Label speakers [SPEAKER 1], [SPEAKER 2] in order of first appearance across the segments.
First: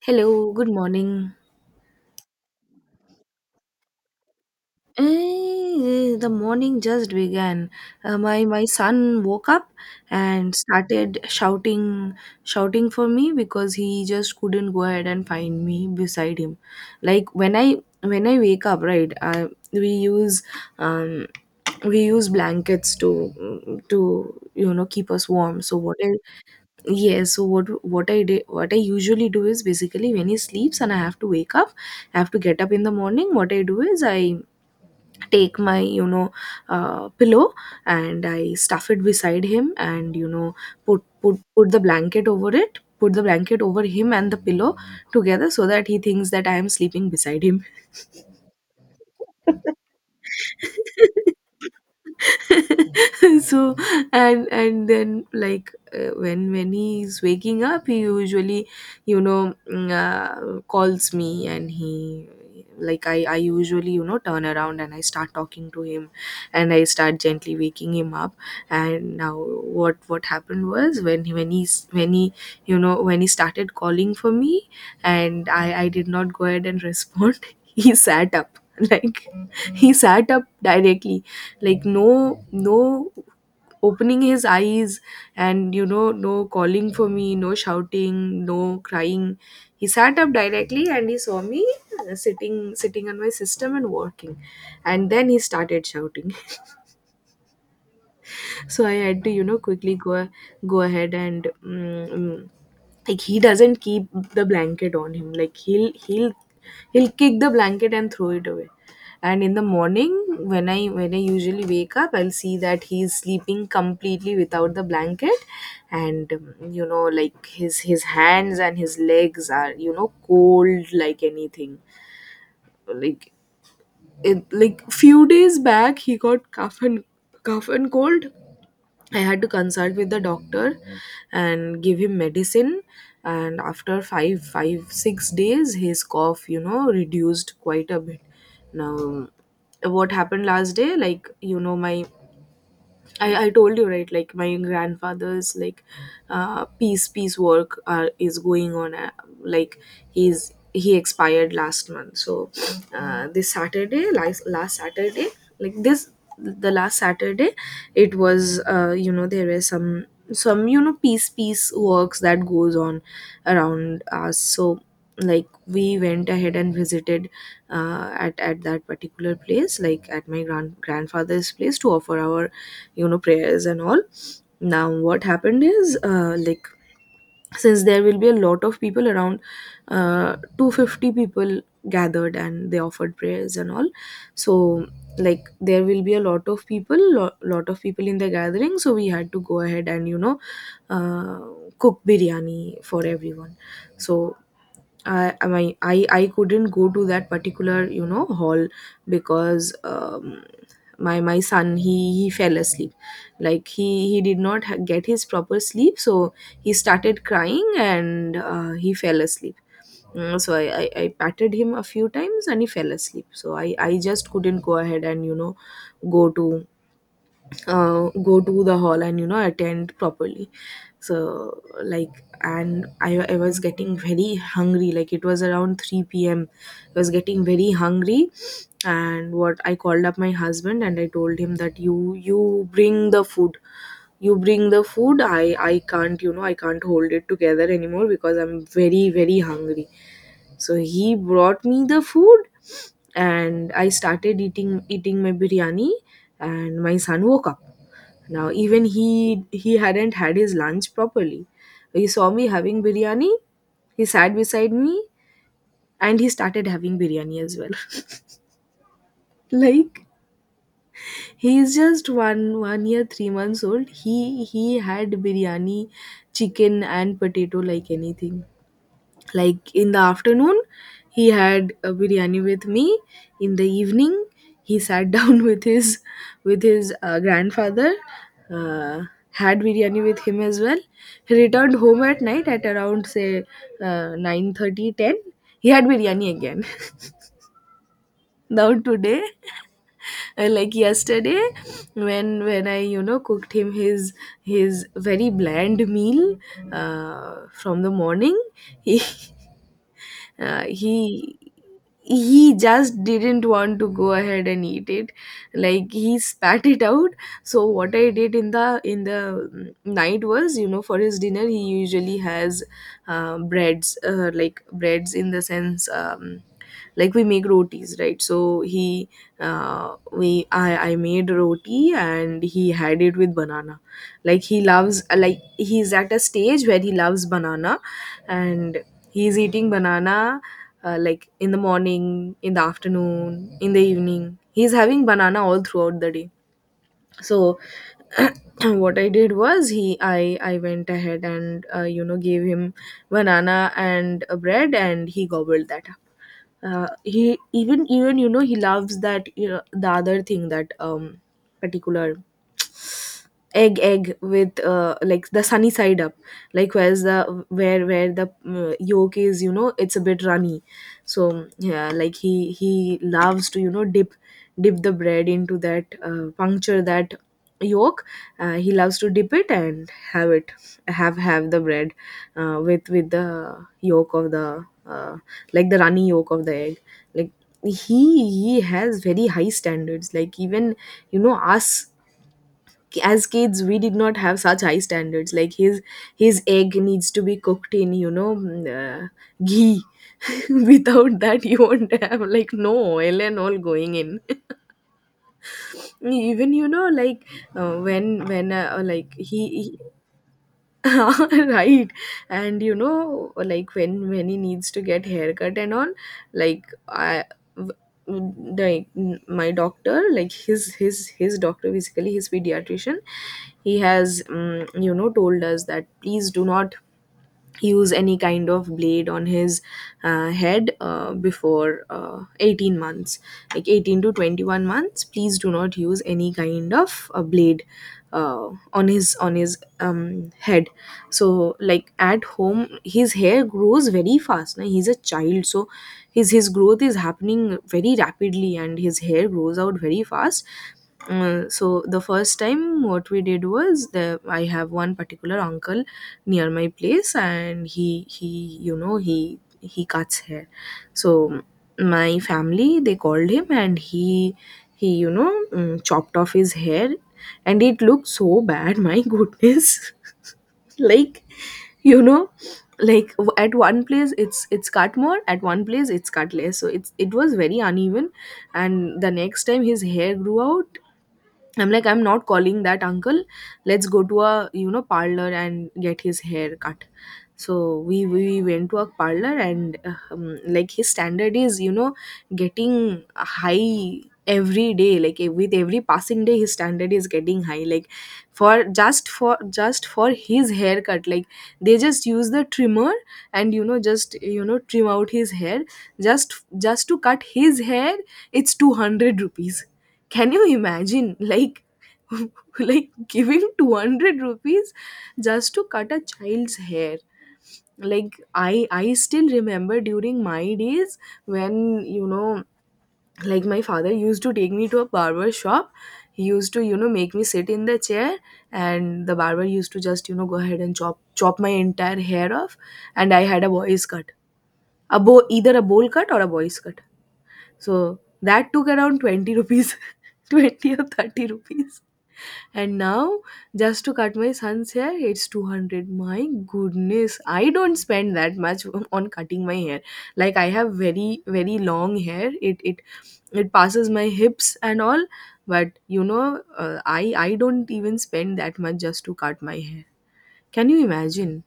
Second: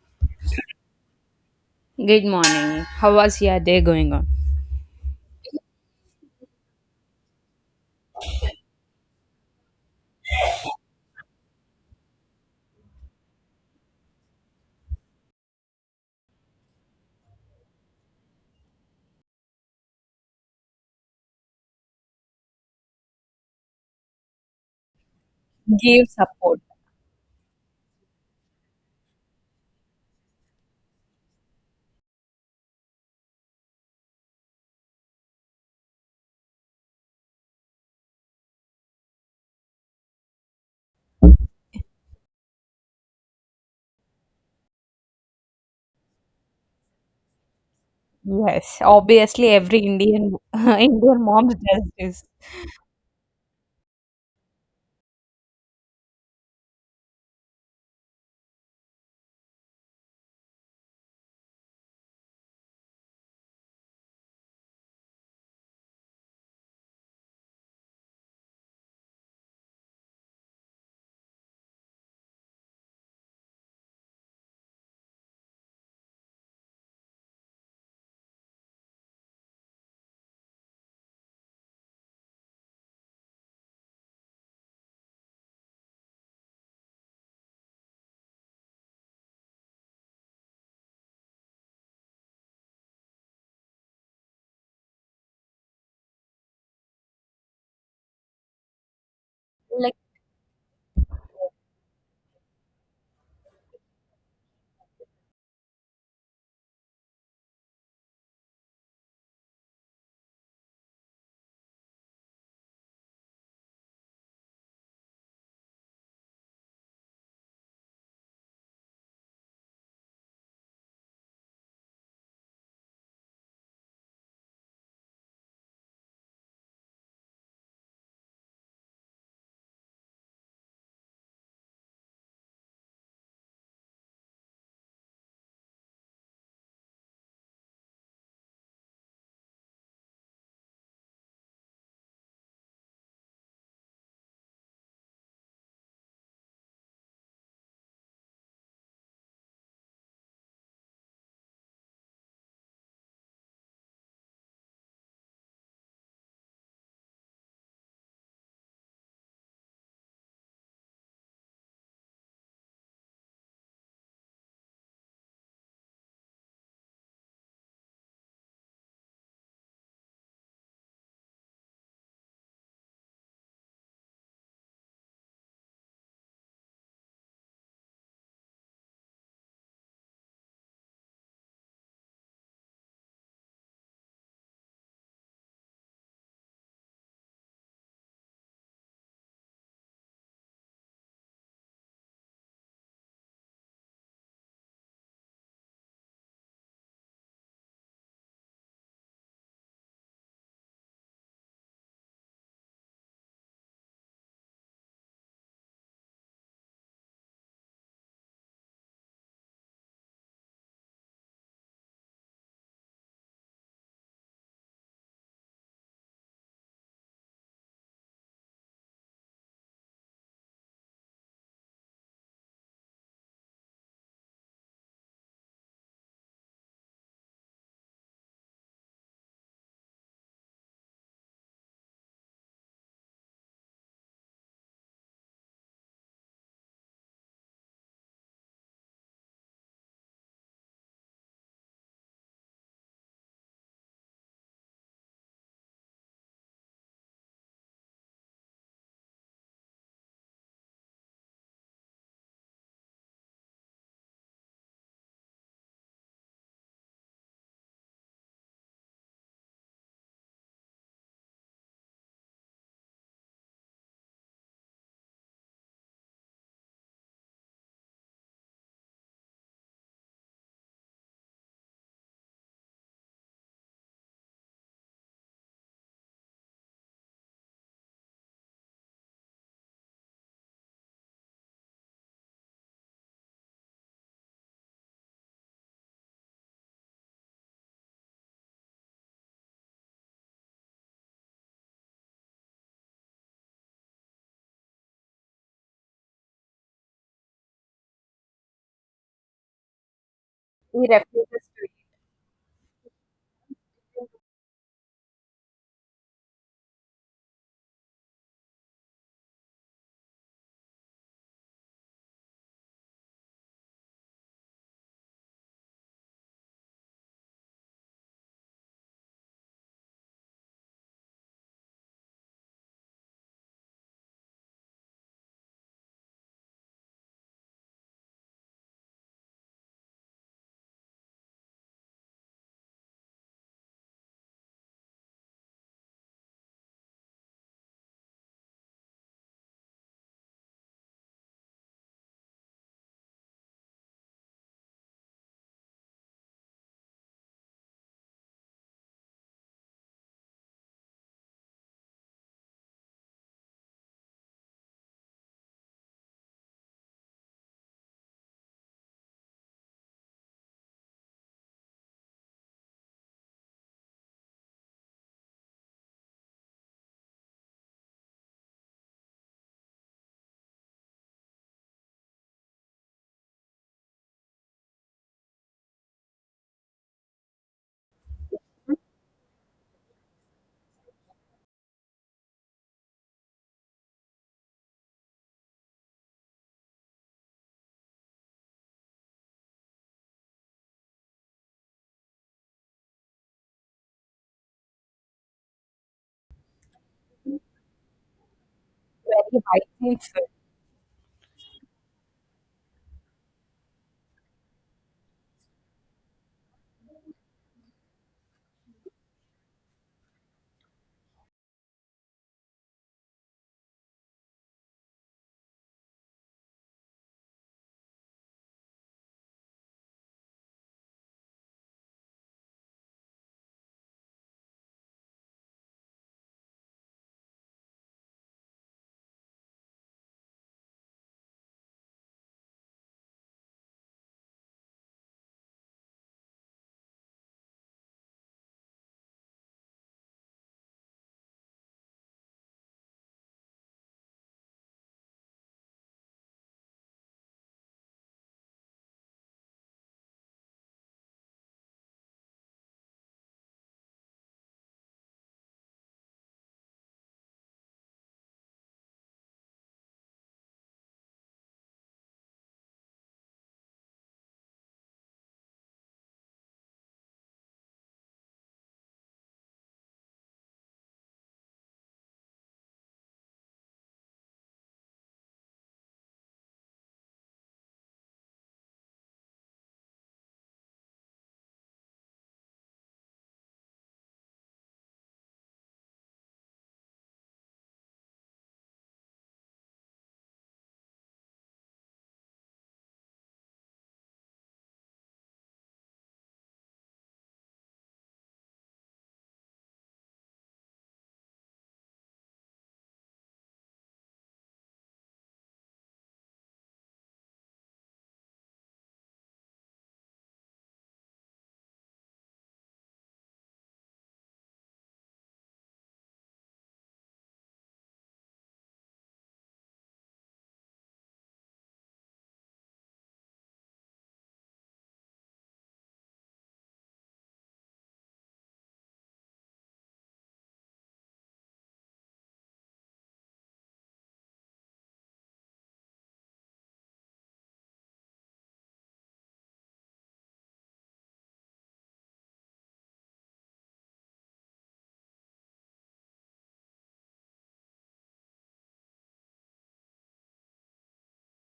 [SPEAKER 1] Hello, good morning.
[SPEAKER 2] Good morning. How was your day going on?
[SPEAKER 1] Eh, the morning just began. My son woke up and started shouting for me because he just couldn't go ahead and find me beside him. Like when I wake up, right? We use um, we use blankets to you know keep us warm. So what
[SPEAKER 2] Give
[SPEAKER 1] I
[SPEAKER 2] support.
[SPEAKER 1] Yes, so what I did what I usually do is basically when he sleeps and I have to wake up, I have to get up in the morning. What I do is I take my pillow and I stuff it beside him, and you know put the blanket over it, put the blanket over him and the pillow together so that he thinks that I am sleeping beside him.
[SPEAKER 2] Yes, obviously every Indian Indian mom does this.
[SPEAKER 1] So and then like when he's waking up he usually you know calls me, and he like I usually you know turn around and I start talking to him, and I start gently waking him up. And now what happened was when he you know when he started calling for me and I did not go ahead and respond, he sat up. Like he sat up directly, like no opening his eyes, and you know no calling for me, no shouting, no crying. He sat up directly and he saw me uh, sitting sitting on my system and working, and then he started shouting. So I had to you know quickly
[SPEAKER 2] Like
[SPEAKER 1] go ahead and like he doesn't keep the blanket on him. Like he'll kick the blanket and throw it away, and in the morning when I usually wake up I'll see that he's sleeping completely without the blanket, and you know like his hands and his legs are you know cold like anything. Like it like few days back he got cough and cold. I had to consult with the doctor and give him medicine. And after 6 days, his cough, you know, reduced quite a bit. Now, what happened last day? Like, you know, my I told you right, like my grandfather's like peace work is going on. Like he expired last month, so this Saturday, last Saturday, like this the last Saturday, it was you know there were some you know peace works that goes on around us. So like we went ahead and visited at that particular place, like at my grandfather's place to offer our you know prayers and all. Now what happened is like since there will be a lot of people around, 250 people gathered and they offered prayers and all. So like there will be a lot of people, lot of people in the gathering, so we had to go ahead and you know uh, cook biryani for everyone. So I mean I couldn't go to that particular you know hall, because my son he fell asleep. Like he did not get his proper sleep, so he started crying, and he fell asleep. Mm, so I patted him a few times and he fell asleep, so I just couldn't go ahead and you know go to go to the hall and you know attend properly. So like I was getting very hungry. Like it was around 3 p.m, I was getting very hungry, and what I called up my husband and I told him that you bring the food, you bring the food, I can't you know I can't hold it together anymore because I'm very very hungry. So he brought me the food and I started eating my biryani, and my son woke up. Now even he hadn't had his lunch properly. He saw me having biryani, he sat beside me, and he started having biryani as well. Like he is just one year, 3 months old. He had biryani, chicken and potato like anything. Like in the afternoon he had a biryani with me, in the evening he sat down with his grandfather, uh, had biryani with him as well. He returned home at night at around say 9:30, 10. He had biryani again. Now today, like yesterday, when I you know cooked him his very bland meal from the morning, he uh,
[SPEAKER 2] he
[SPEAKER 1] he
[SPEAKER 2] refuses to eat
[SPEAKER 1] he just didn't want to go ahead and eat it. Like he spat it out. So what I did in the night was you know for his dinner he usually has breads, like breads in the sense like we make rotis, right? So he we I made roti and he had it with banana. Like he loves, like he's at a stage where he loves banana. And he's eating banana like in the morning, in the afternoon, in the evening. He's having banana all throughout the day. So what I did was he I went ahead and you know gave him banana and a bread, and he gobbled that up. He even you know he loves that you know, the other thing that particular egg with like the sunny side up, like where the yolk is, you know it's a bit runny. So yeah, like he loves to you know dip the bread into that, puncture that yolk. He loves to dip it and have the bread with the yolk of the runny yolk of the egg. Like he has very high standards. Like even you know us as kids we did not have such high standards. Like his egg needs to be cooked in you know ghee. Without that you won't have, like no oil and all going in. Even you know like when like
[SPEAKER 2] very high
[SPEAKER 1] he
[SPEAKER 2] things.
[SPEAKER 1] right. And you know, like when he needs to get haircut and all, like I w- like n- my doctor like his doctor, basically his pediatrician, he has you know told us that please do not use any kind of blade on his head before, 18 months. Like 18 to 21 months please do not use any kind of blade on his head. So like at home his hair grows very fast, na? He's a child, so his growth is happening very rapidly and his hair grows out very fast. So the first time what we did was the I have one particular uncle near my place, and he you know he cuts hair. So my family they called him, and he you know chopped off his hair, and it looked so bad, my goodness. Like you know like at one place it's cut more, at one place it's cut less, so it was very uneven. And the next time his hair grew out, I'm like, I'm not calling that uncle. Let's go to a you know parlor and get his hair cut. So we went to a parlor and like his standard is you know getting high every day. Like eh, with every passing day, his standard is getting high. Like for just for his haircut, like they just use the trimmer and you know just you know trim out his hair. Just just to cut his hair, it's 200 rupees. Can you imagine? Like like giving 200 rupees just to cut a child's hair. Like I still remember during my days when you know like my father used to take me to a barber shop. He used to you know make me sit in the chair, and the barber used to just you know go ahead and chop my entire hair off, and I had a boy's cut, a either a bowl cut or a boy's cut. So that took around 20 rupees. 20 or 30 rupees. And now, just to cut my son's hair, it's 200. My goodness, I don't spend that much on cutting my hair. Like I have very very long hair. It it passes my hips and all, but you know, I don't even spend that much just to cut my hair. Can you imagine?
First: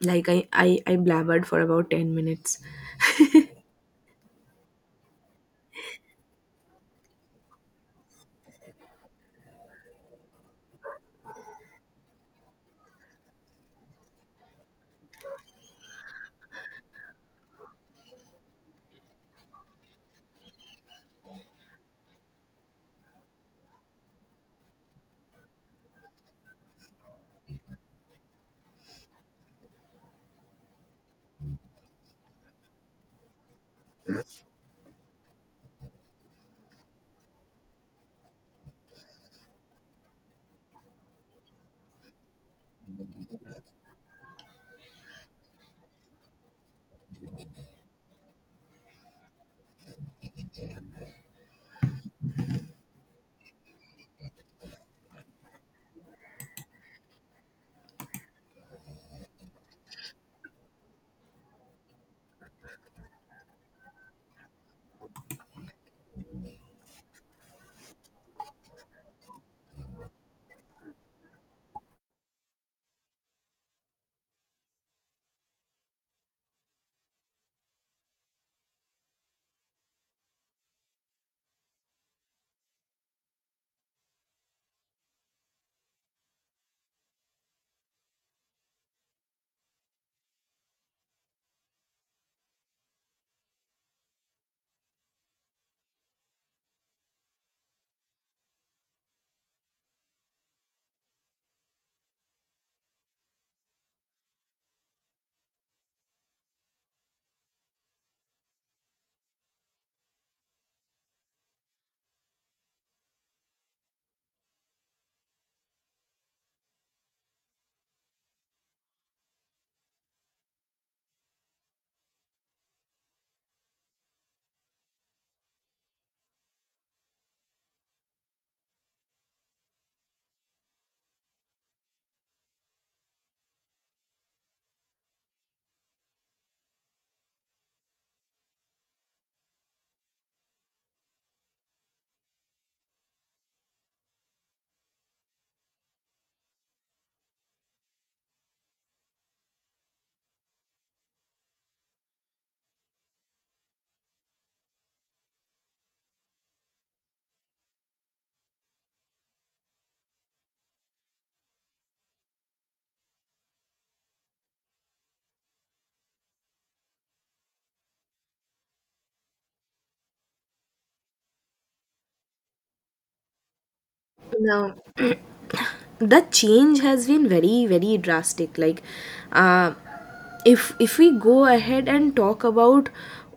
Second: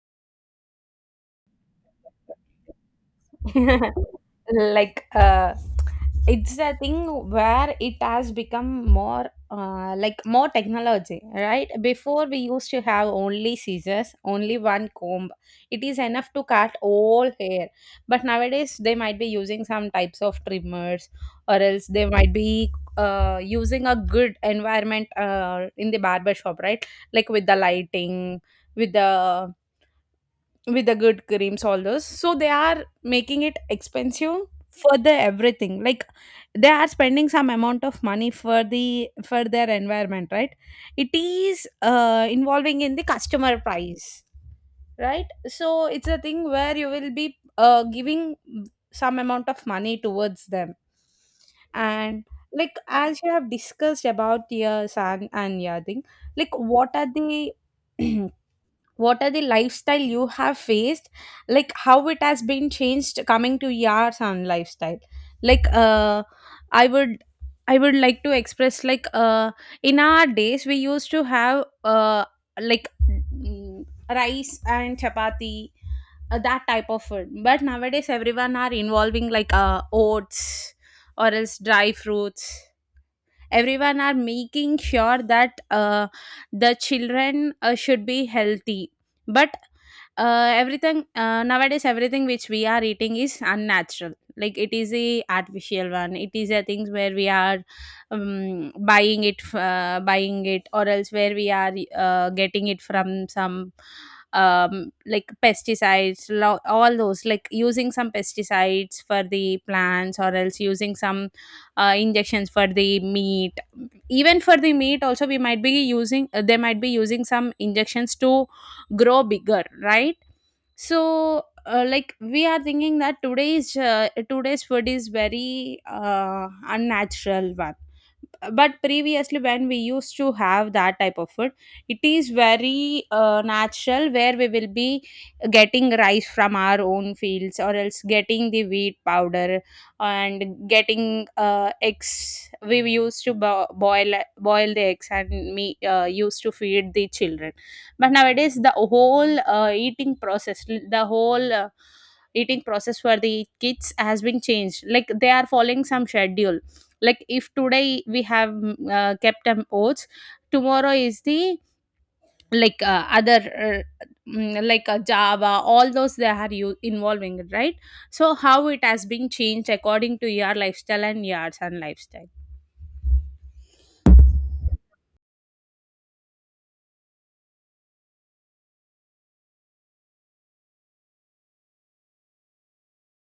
[SPEAKER 1] Like I I blabbered for about 10 minutes.
[SPEAKER 2] Like it's a thing where it has become more like more technology, right? Before we used to have only scissors, only one comb. It is enough to cut all hair. But nowadays they might be using some types of trimmers, or else they might be using a good environment in the barber shop, right? Like with the lighting, with the with the good creams, all those. So they are making it expensive for the everything. Like they are spending some amount of money for their environment, right? It is involving in the customer price, right? So it's a thing where you will be giving some amount of money towards them. And like as you have discussed about your son and your thing, like what are the what are the lifestyle you have faced? Like how it has been changed coming to your son lifestyle? Like i would I would like to express, like in our days we used to have like rice and chapati, that type of food. But nowadays everyone are involving like oats or else dry fruits. Everyone are making sure that the children should be healthy. But everything nowadays, everything which we are eating is unnatural, like it is a artificial one. It is a things where we are buying it, or else where we are getting it from some like pesticides, all those. Like using some pesticides for the plants, or else using some injections for the meat. Even for the meat also we might be using, they might be using some injections to grow bigger, right? So like we are thinking that today's food is very unnatural one. But previously when we used to have that type of food, it is very natural, where we will be getting rice from our own fields, or else getting the wheat powder. And getting eggs, we used to boil the eggs and me used to feed the children. But nowadays the whole eating process, the whole eating process for the kids has been changed. Like they are following some schedule. Like if today we have kept oats, tomorrow is the other java, all those they are you involving it, right? So how it has been changed according to your lifestyle and yours and lifestyle?
[SPEAKER 1] Now, the change has been very very drastic. Uh, if we go ahead and talk about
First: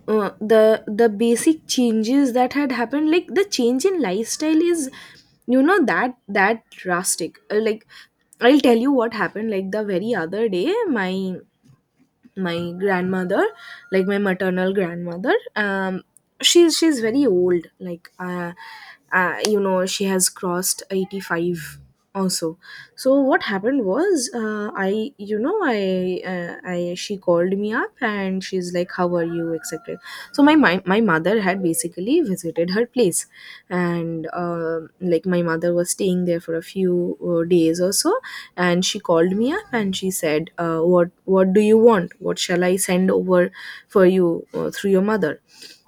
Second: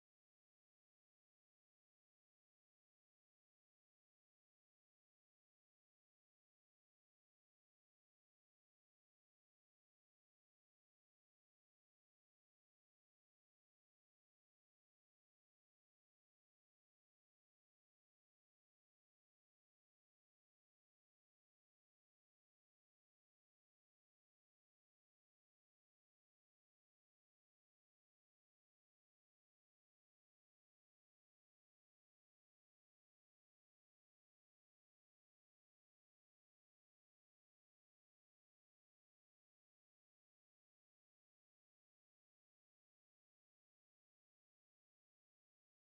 [SPEAKER 1] the basic changes that had happened, like the change in lifestyle is that drastic. Like, I'll tell you what happened. Like the very other day, my grandmother, like my maternal grandmother, she's very old. Like you know, she has crossed 85 also. So what happened was, I you know I she called me up and she's like, how are you, etc. So my mother had basically visited her place, and like my mother was staying there for a few days or so, and she called me up and she said, what do you want, what shall I send over for you through your mother?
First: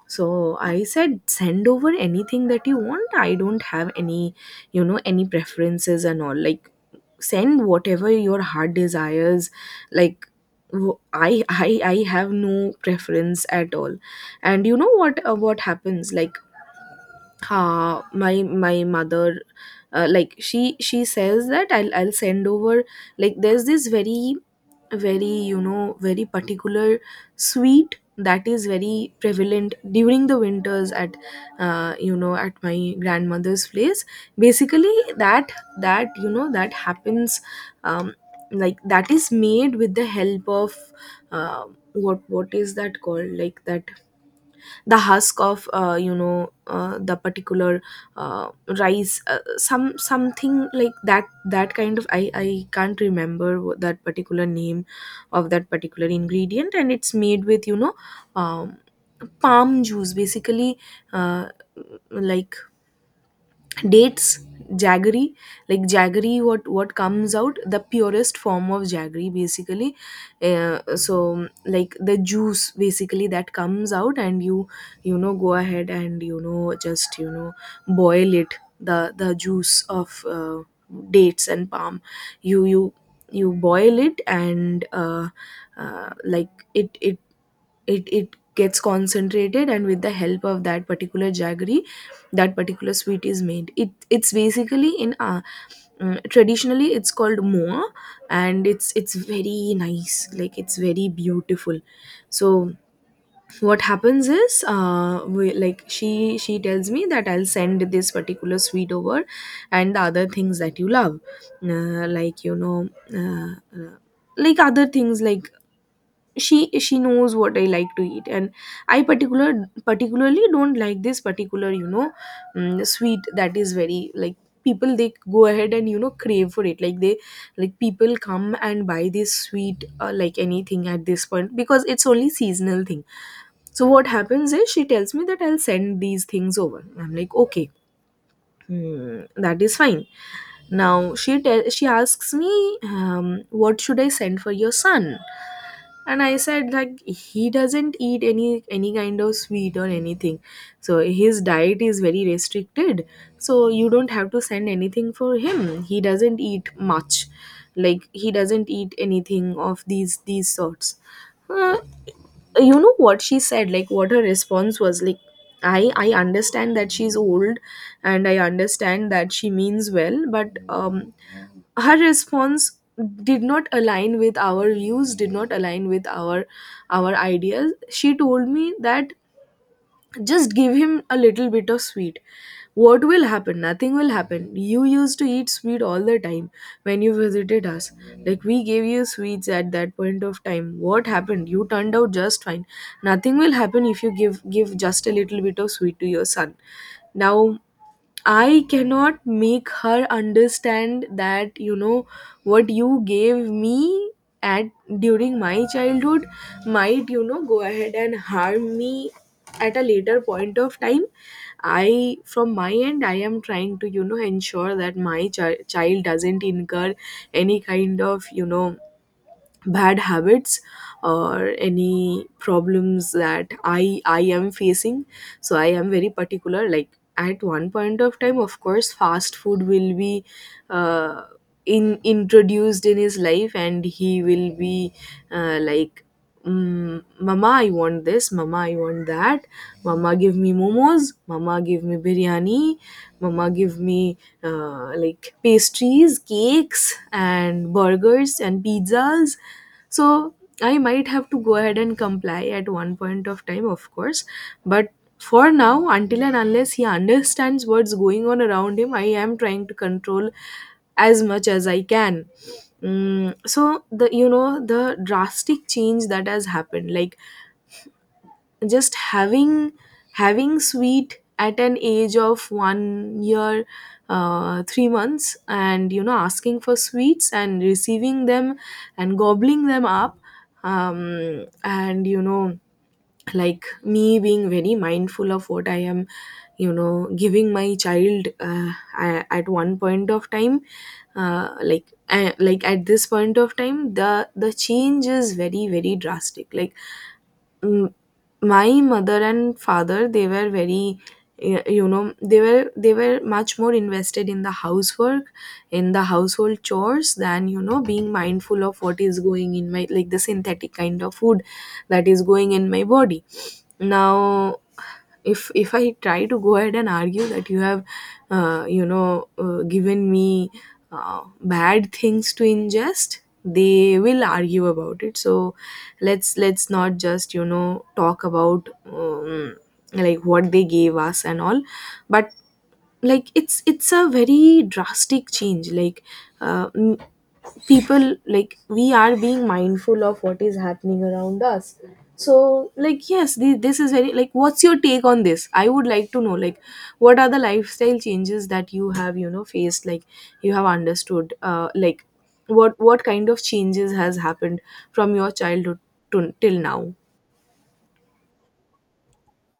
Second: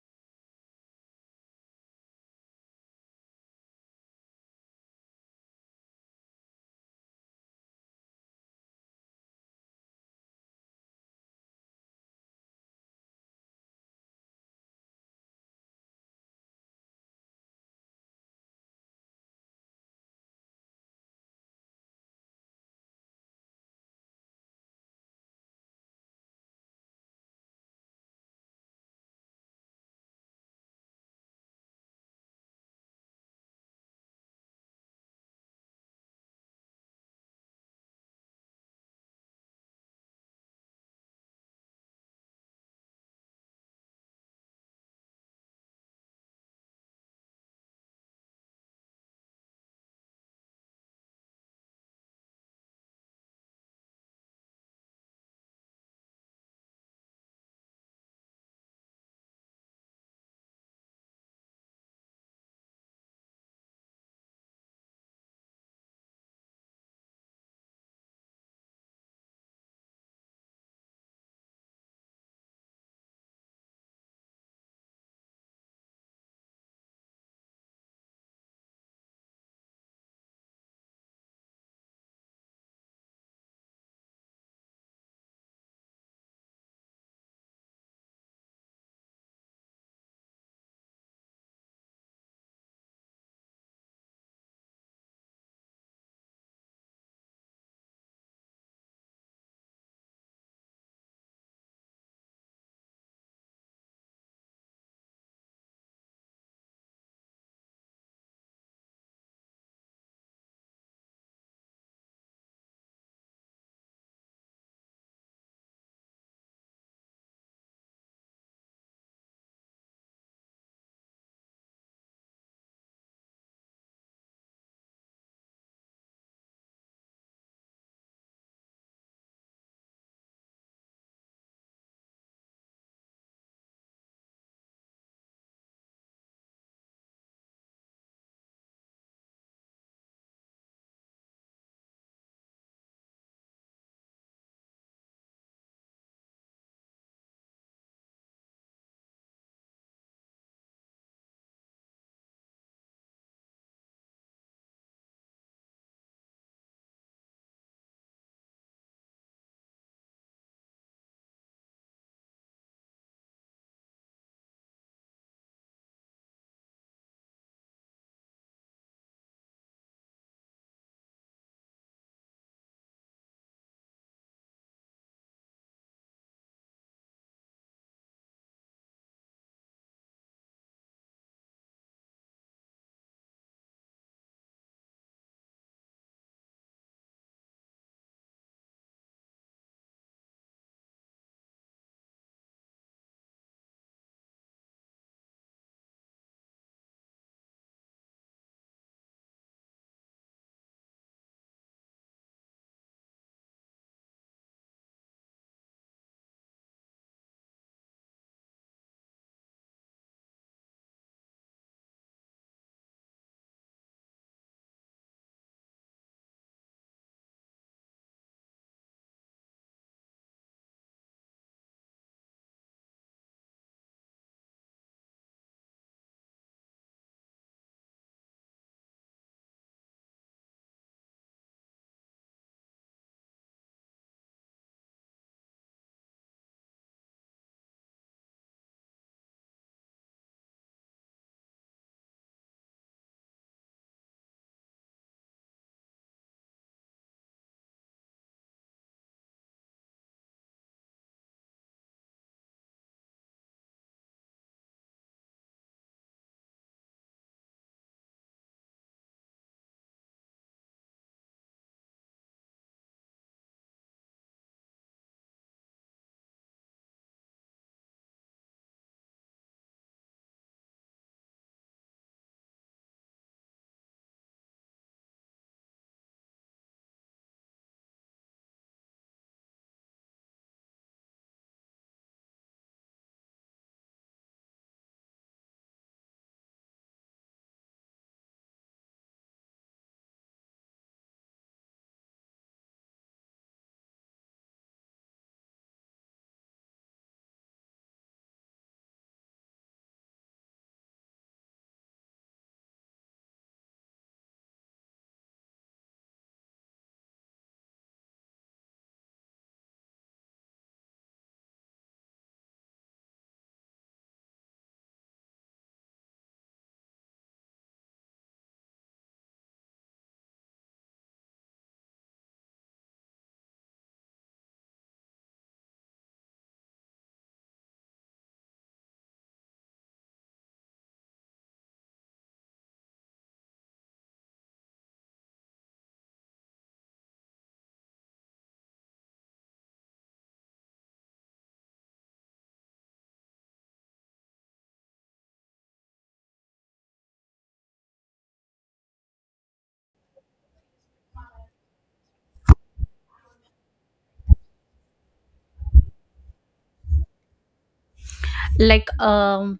[SPEAKER 1] So I said, send over anything that you want, I don't have any, you know, any preferences and all. Like, send whatever your heart desires. Like I have no preference at all. And you know what, what happens, like my mother, like she says that I'll send over, like there's this very, very, you know, very particular sweet that is very prevalent during the winters at at my grandmother's place, basically, that that happens. um, like, that is made with the help of uh, what is that called, like that, the husk of, the particular uh, rice, some, something like that, that kind of, I can't remember what that particular name of that particular ingredient. And it's made with, you know, um, palm juice basically, uh, like dates, jaggery, like jaggery, what comes out, the purest form of jaggery basically. So like the juice basically that comes out and you know, go ahead and, you know, just, you know, boil it, the juice of dates and palm. You you boil it, and like it gets concentrated, and with the help of that particular jaggery, that particular sweet is made. It's basically in, traditionally it's called moa, and it's very nice. Like it's very beautiful. So what happens is, like she tells me that I'll send this particular sweet over, and the other things that you love, uh, like you know uh, uh, like other things. Like she knows what I like to eat. And I particularly don't like this particular, you know, sweet, that is very, like, people, they go ahead and, you know, crave for it. Like they, like people come and buy this sweet like anything at this point, because it's only seasonal thing. So what happens is, she tells me that I'll send these things over. I'm like, okay, hmm, that is fine. Now she asks me, what should I send for your son? And I said, like, he doesn't eat any kind of sweet or anything. So his diet is very restricted, so you don't have to send anything for him. He doesn't eat much. Like he doesn't eat anything of these sorts. uh, you know what she said, like what her response was, like, I understand that she's old, and I understand that she means well, but her response did not align with our views, did not align with our ideas. She told me that, just give him a little bit of sweet. What will happen? Nothing will happen. You used to eat sweet all the time when you visited us. Like, we gave you sweets at that point of time. What happened? You turned out just fine. Nothing will happen if you give just a little bit of sweet to your son. Now, I cannot make her understand that, you know, what you gave me at, during my childhood, might, you know, go ahead and harm me at a later point of time. I, from my end, I am trying to, you know, ensure that my child doesn't incur any kind of, you know, bad habits, or any problems that I am facing. So I am very particular. Like, at one point of time, of course, fast food will be, uh, in introduced in his life, and he will be, uh, like mama, I want this, mama, I want that, mama, give me momos, mama, give me biryani, mama, give me, like, pastries, cakes, and burgers and pizzas. So I might have to go ahead and comply at one point of time, of course. But for now, until and unless he understands what's going on around him, I am trying to control as much as I can. So the, you know, the drastic change that has happened, like, just having sweet at an age of 1 year, 3 months, and you know, asking for sweets and receiving them, and gobbling them up, and you know, like me being very mindful of what I am, you know, giving my child, at one point of time. Like at this point of time, the change is very, very drastic. Like, my mother and father, they were very, you know, they were much more invested in the housework, in the household chores, than, you know, being mindful of what is going in my, like, the synthetic kind of food that is going in my body. Now, if I try to go ahead and argue that, you have, given me bad things to ingest, they will argue about it. So let's not just, you know, talk about, like, what they gave us and all. But like, it's a very drastic change. Like, uh, m- people, like, we are being mindful of what is happening around us. So like, yes, this is very, like, what's your take on this? I would like to know, like, what are the lifestyle changes that you have, you know, faced, like you have understood, like, what kind of changes has happened from your childhood to till now.
[SPEAKER 2] Like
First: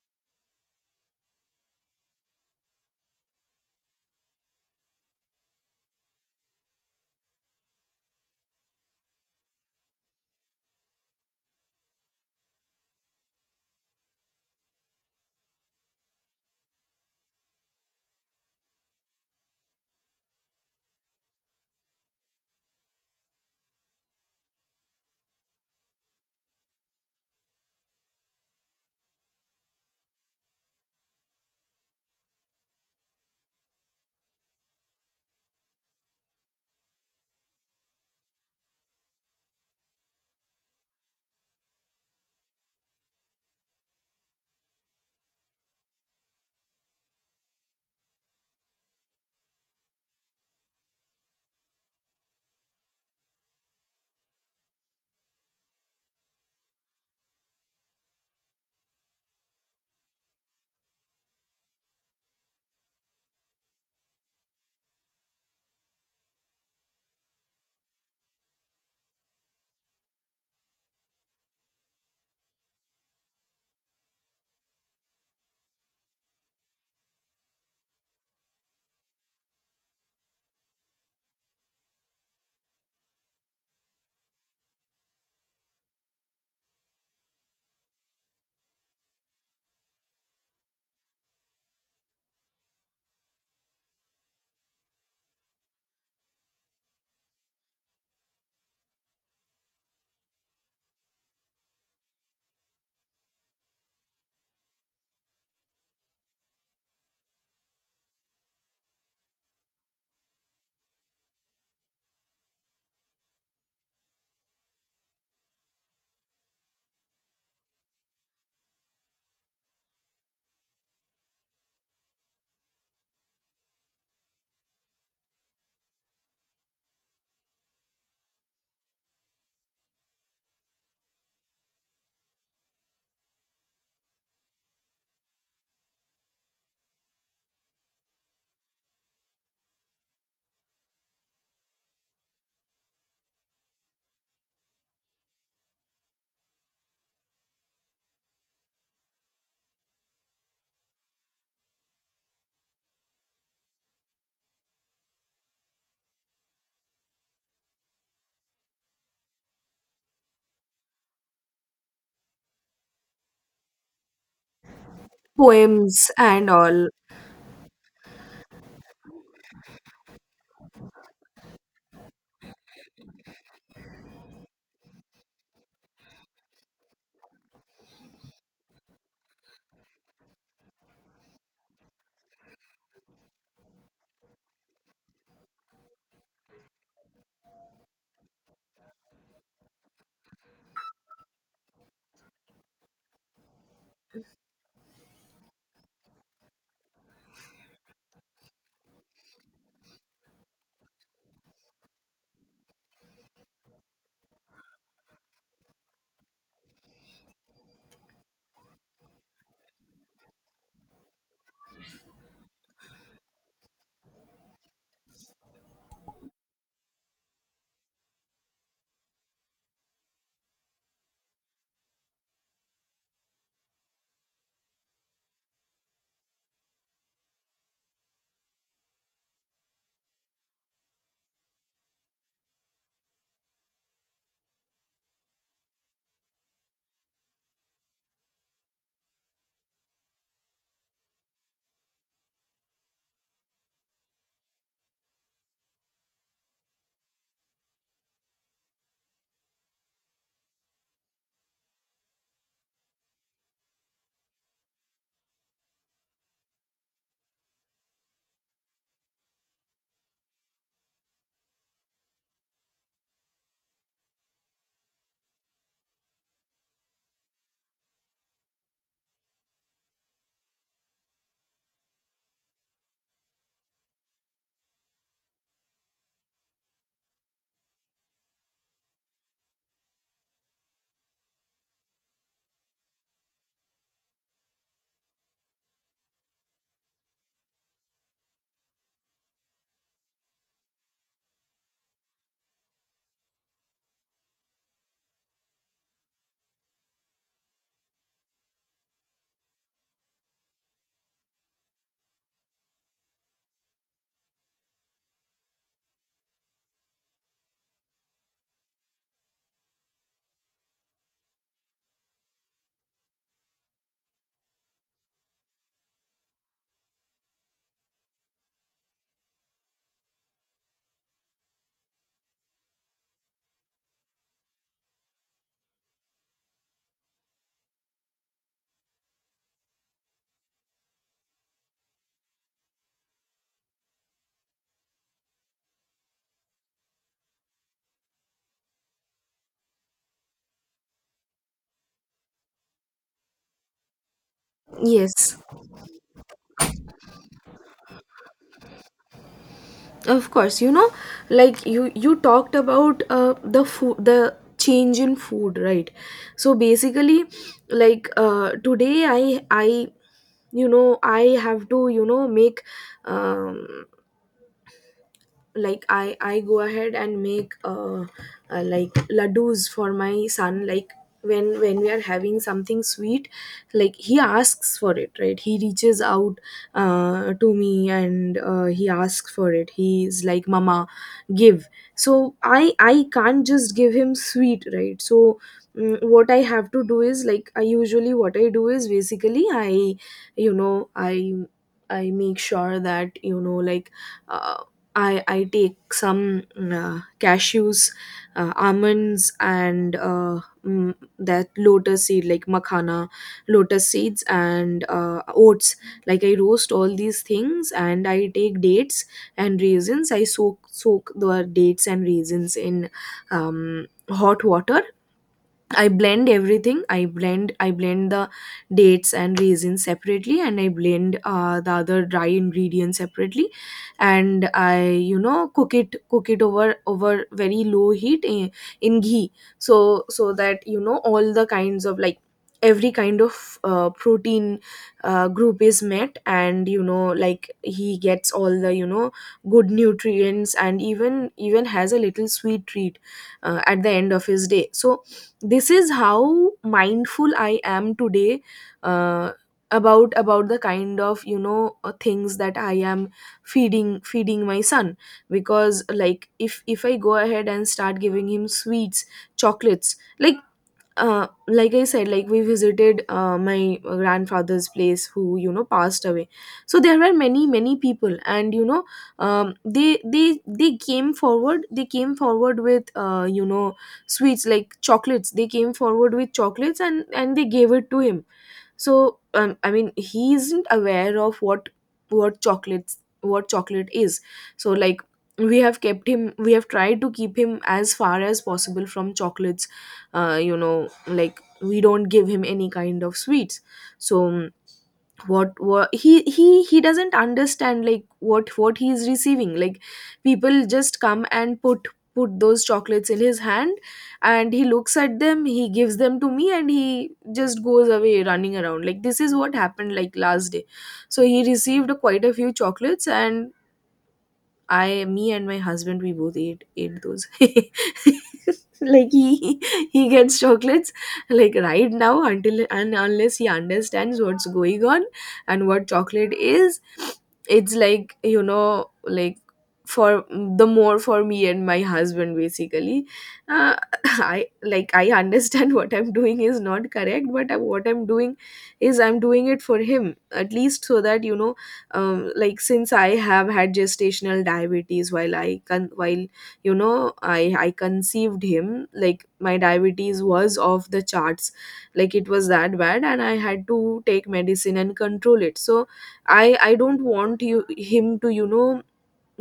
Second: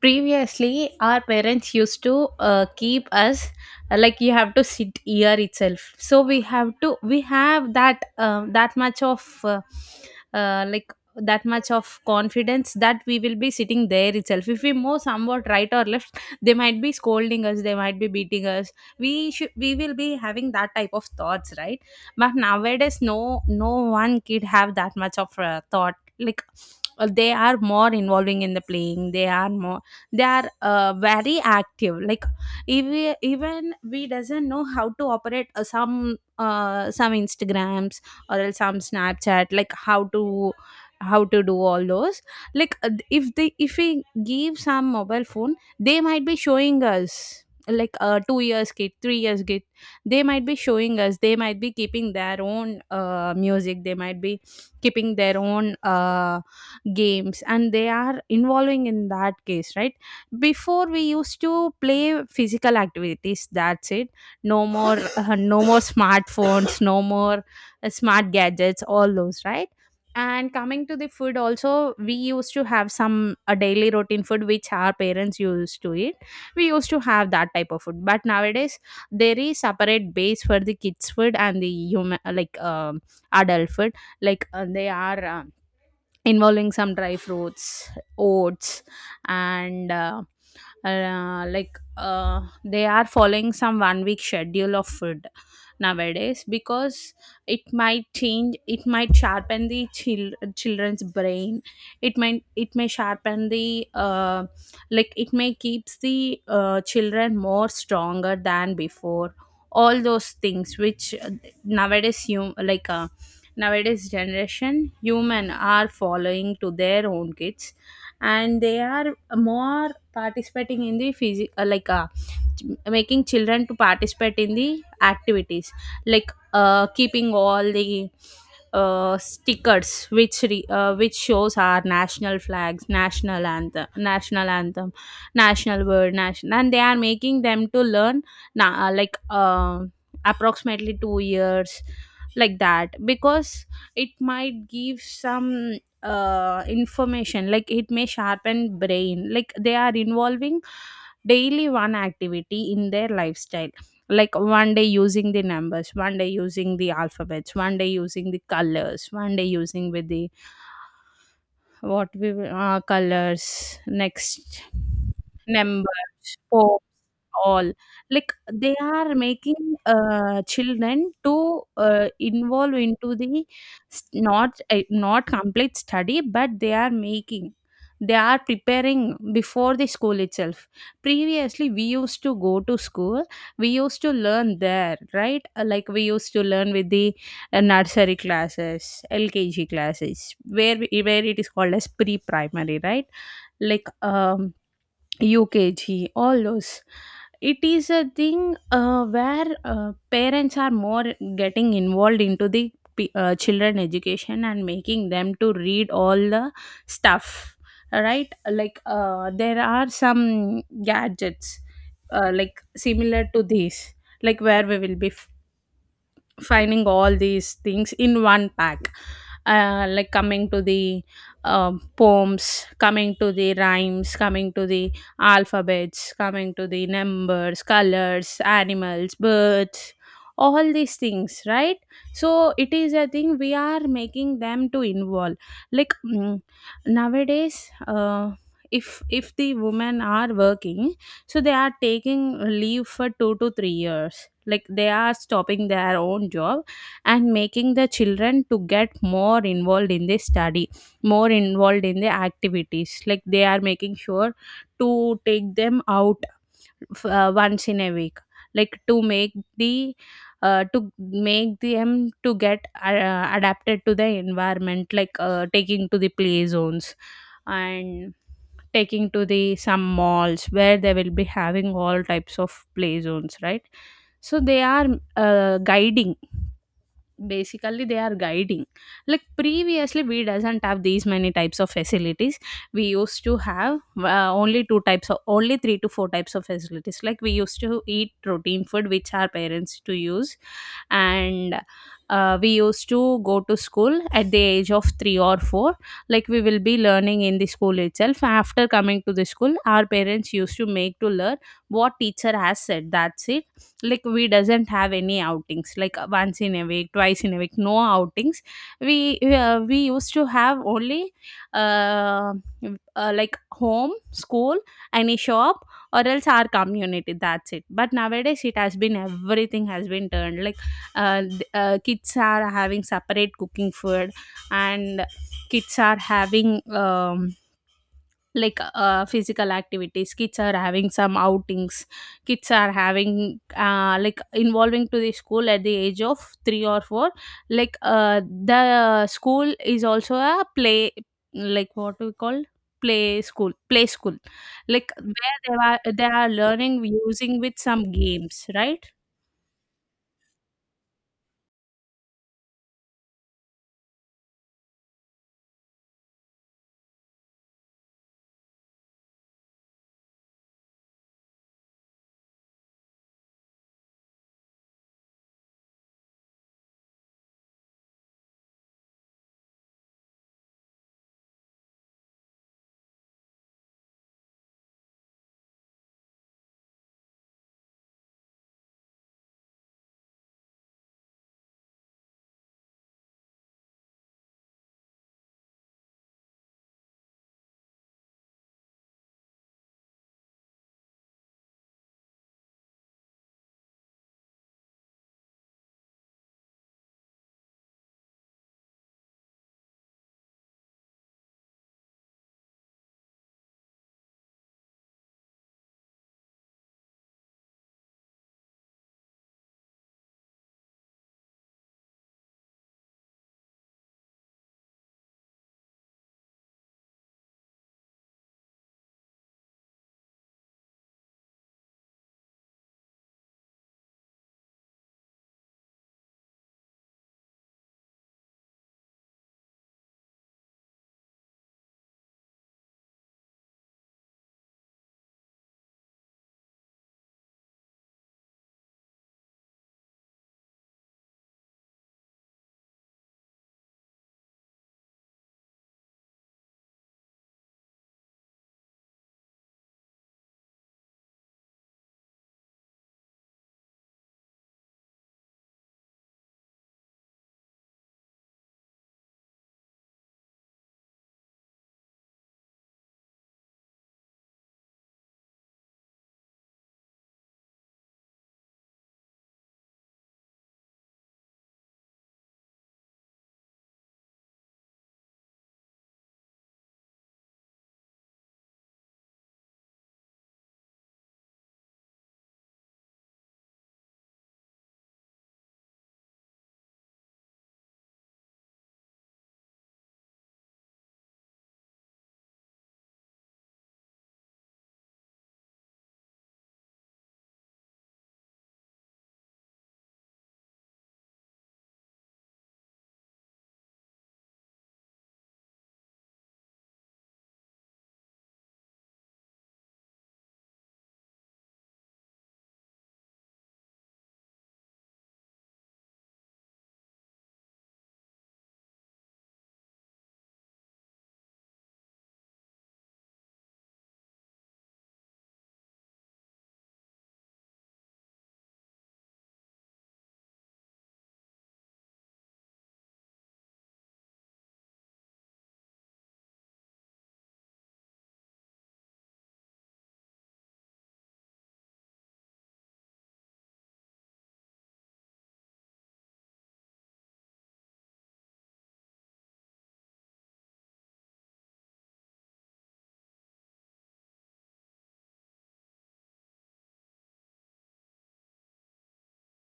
[SPEAKER 2] previously our parents used to keep us, like you have to sit here itself. So we have to, we have that that much of uh, like that much of confidence that we will be sitting there itself. If we move somewhat right or left, they might be scolding us, they might be beating us. We should, we will be having that type of thoughts, right? But nowadays no, no one kid have that much of thought. Like they are more involving in the playing. They are more, they are very active. Like if we, even we doesn't know how to operate some instagrams or else some snapchat, like how to do all those. Like if they, if we give some mobile phone, they might be showing us, like a 2 years kid, 3 years kid, they might be showing us, they might be keeping their own music, they might be keeping their own games, and they are involving in that case, right? Before we used to play physical activities, that's it. No more no more smartphones, no more smart gadgets, all those, right? And coming to the food also, we used to have some a daily routine food which our parents used to eat. We used to have that type of food. But nowadays there is separate base for the kids food and the human, like adult food. Like they are involving some dry fruits, oats, and they are following some one week schedule of food nowadays, because it might change, it might sharpen the children's brain. It might, it may sharpen the like it may keeps the children more stronger than before. All those things which nowadays you like nowadays generation human are following to their own kids. And they are more participating in the physical, like making children to participate in the activities. Like keeping all the stickers which which shows our national flags, national anthem, national word, national, and they are making them to learn, na- uh, like uh, approximately 2 years, like that. Because it might give some information, like it may sharpen brain. Like they are involving daily one activity in their lifestyle. Like one day using the numbers, one day using the alphabets, one day using the colors, one day using with the colors, next
[SPEAKER 1] Poems
[SPEAKER 2] numbers,
[SPEAKER 1] and all.
[SPEAKER 2] all. Like they are making children to involve into the not not complete study, but they are making, they are preparing before the school itself. Previously we used to go to school, we used to learn there, right? Like we used to learn with the nursery classes, LKG classes, where where it is called as pre primary, right? Like UKG, all those. It is a thing where parents are more getting involved into the children education and making them to read all the stuff, right? Like there are some gadgets like similar to these, like where we will be finding all these things in one pack. Uh, like coming to the poems, coming to the rhymes, coming to the alphabets, coming to the numbers, colors, animals, birds, all these things, right? So it is a thing we are making them to involve. Like nowadays if the women are working, so they are taking leave for 2 to 3 years. Like they are stopping their own job and making the children to get more involved in the study, more involved in the activities. Like they are making sure to take them out, once in a week. Like to make the to make them to get adapted to the environment, like taking to the play zones and taking to the some malls where they will be having all types of play zones, right? So they are guiding, basically they are guiding. Like previously we doesn't have these many types of facilities. We used to have only two types of, only three to four types of facilities. Like we used to eat protein food which our parents to use. And we used to go to school at the age of 3 or 4. Like we will be learning in the school itself. After coming to the school, our parents used to make to learn what teacher has said, that's it. Like we doesn't have any outings, like once in a week, twice in a week, no outings. We used to have only uh, like home school, any shop, or else our community, that's it. But nowadays it has been everything has been turned. Like kids are having separate cooking food, and kids are having like physical activities, kids are having some outings, kids are having like involving to the school at the age of 3 or 4. Like the school is also a play. Like what we call play school, play school, like
[SPEAKER 1] Yes.
[SPEAKER 2] where they are, they are learning using with some games, right?
[SPEAKER 1] Of course, you know, like you talked about the food, the change in food, right? So basically, like, today, I you know, I have to, you know, make, um, like, I go ahead and make, like, ladoos for my son. Like, when we are having something sweet, like he asks for it, right? He reaches out to me, and he asks for it. He's like, mama, give. So I can't just give him sweet, right? So what I have to do is, like, I usually, what I do is basically, I, you know, I make sure that, you know, like, uh, I take some, cashews, almonds, and that lotus seed, like makhana, lotus seeds, and oats. Like, I roast all these things, and I take dates and raisins. I soak the dates and raisins in hot water. I blend everything. I blend, I blend the dates and raisins separately, and I blend the other dry ingredients separately, and I, you know, cook it, over, over very low heat in ghee, so, so that, you know, all the kinds of, like, every kind of protein group is met, and you know, like he gets all the, you know, good nutrients, and even has a little sweet treat at the end of his day. So this is how mindful I am today, uh, about the kind of, you know, things that I am feeding my son. Because like, if I go ahead and start giving him sweets, chocolates, like, like I said, like we visited my grandfather's place, who, you know, passed away. So there were many, many people, and you know, they came forward. They came forward with, you know, sweets, like chocolates. They came forward with chocolates, and they gave it to him. So I mean, he isn't aware of what chocolates, what chocolate is. So like, we have kept him, we have tried to keep him as far as possible from chocolates. You know, like, we don't give him any kind of sweets. So what he, he doesn't understand, like what he is receiving. Like, people just come and put, put those chocolates in his hand, and he looks at them, he gives them to me, and he just goes away, running around. Like, this is what happened, like last day. So he received quite a few chocolates, and I, me and my husband, we both ate, ate those. Like he gets chocolates. Like, right now, until and unless he understands what's going on and what chocolate is, it's like, you know, like, for the more, for me and my husband basically. Uh, I like, I understand what I'm doing is not correct, but what I'm doing is, I'm doing it for him, at least, so that you know, like, since I have had gestational diabetes while I while, you know, I conceived him, like my diabetes was off the charts. Like, it was that bad, and I had to take medicine and control it. So I don't want you him to, you know,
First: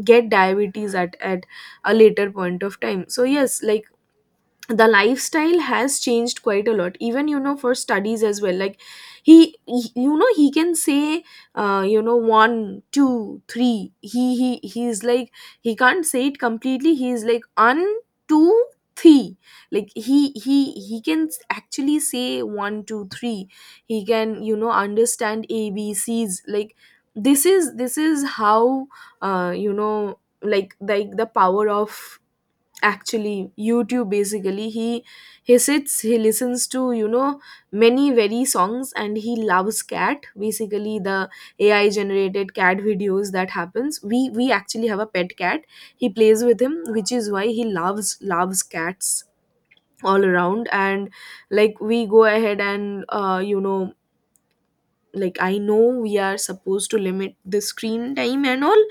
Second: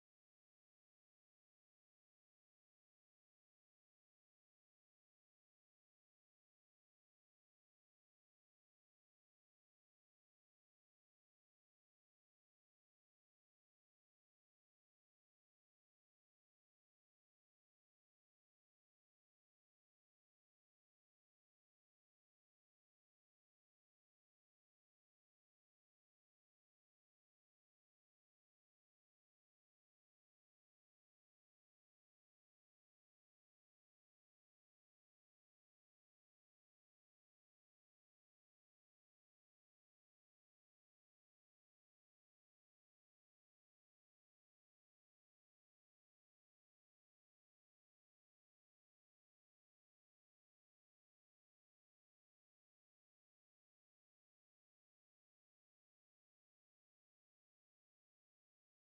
[SPEAKER 1] get diabetes at a later point of time. So yes, like, the lifestyle has changed quite a lot, even, you know, for studies as well. Like he, you know, he can say you know, one two three. He's like, he can't say it completely. He's like, un, two, three. Like, he he can actually say one two three. He can, you know, understand abcs. Like this is, this is how, you know, like the power of actually YouTube basically. He sits, he listens to, you know, many very songs, and he loves cat, basically the AI generated cat videos that happens. We actually have a pet cat. He plays with him, which is why he loves cats all around. And, like, we go ahead and, you know, like, I know we are supposed to limit the screen time and all,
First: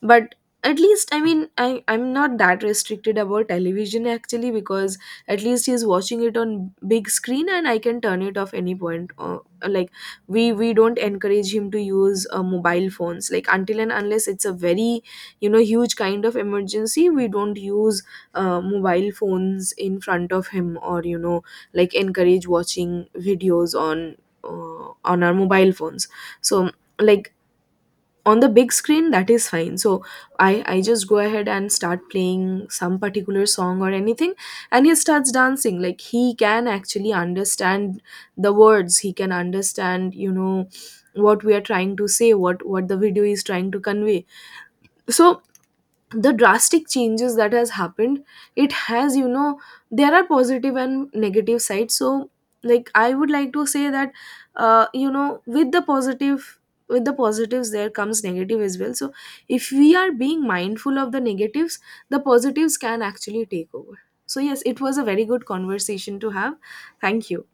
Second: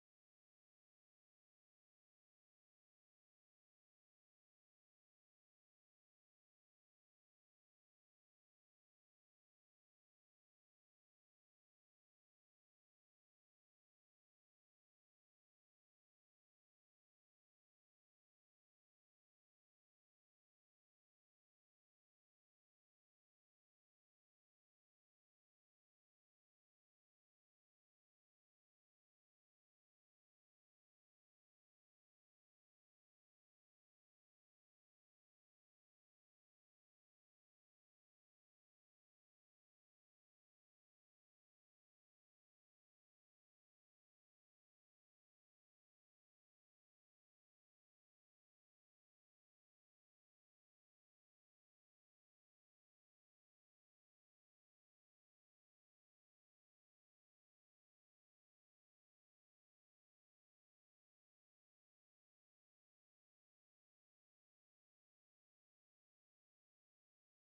[SPEAKER 1] but, at least, I mean, I'm not that restricted about television actually, because at least he's watching it on big screen, and I can turn it off any point. Like, we don't encourage him to use mobile phones. Like, until and unless it's a very, you know, huge kind of emergency, we don't use mobile phones in front of him, or, you know, like, encourage watching videos on our mobile phones. So, like, on the big screen that is fine. So i I just go ahead and start playing some particular song or anything, and he starts dancing. Like he can actually understand the words. He can understand, you know, what we are trying to say, what the video is trying to convey. So, the drastic changes that has happened, it has, you know, there are positive and negative sides. So, like, I would like to say that, you know, with the positive, with the positives there comes negative as well. So, if we are being mindful of the negatives, the positives can actually take over. So yes, it was a very good conversation to have. Thank you.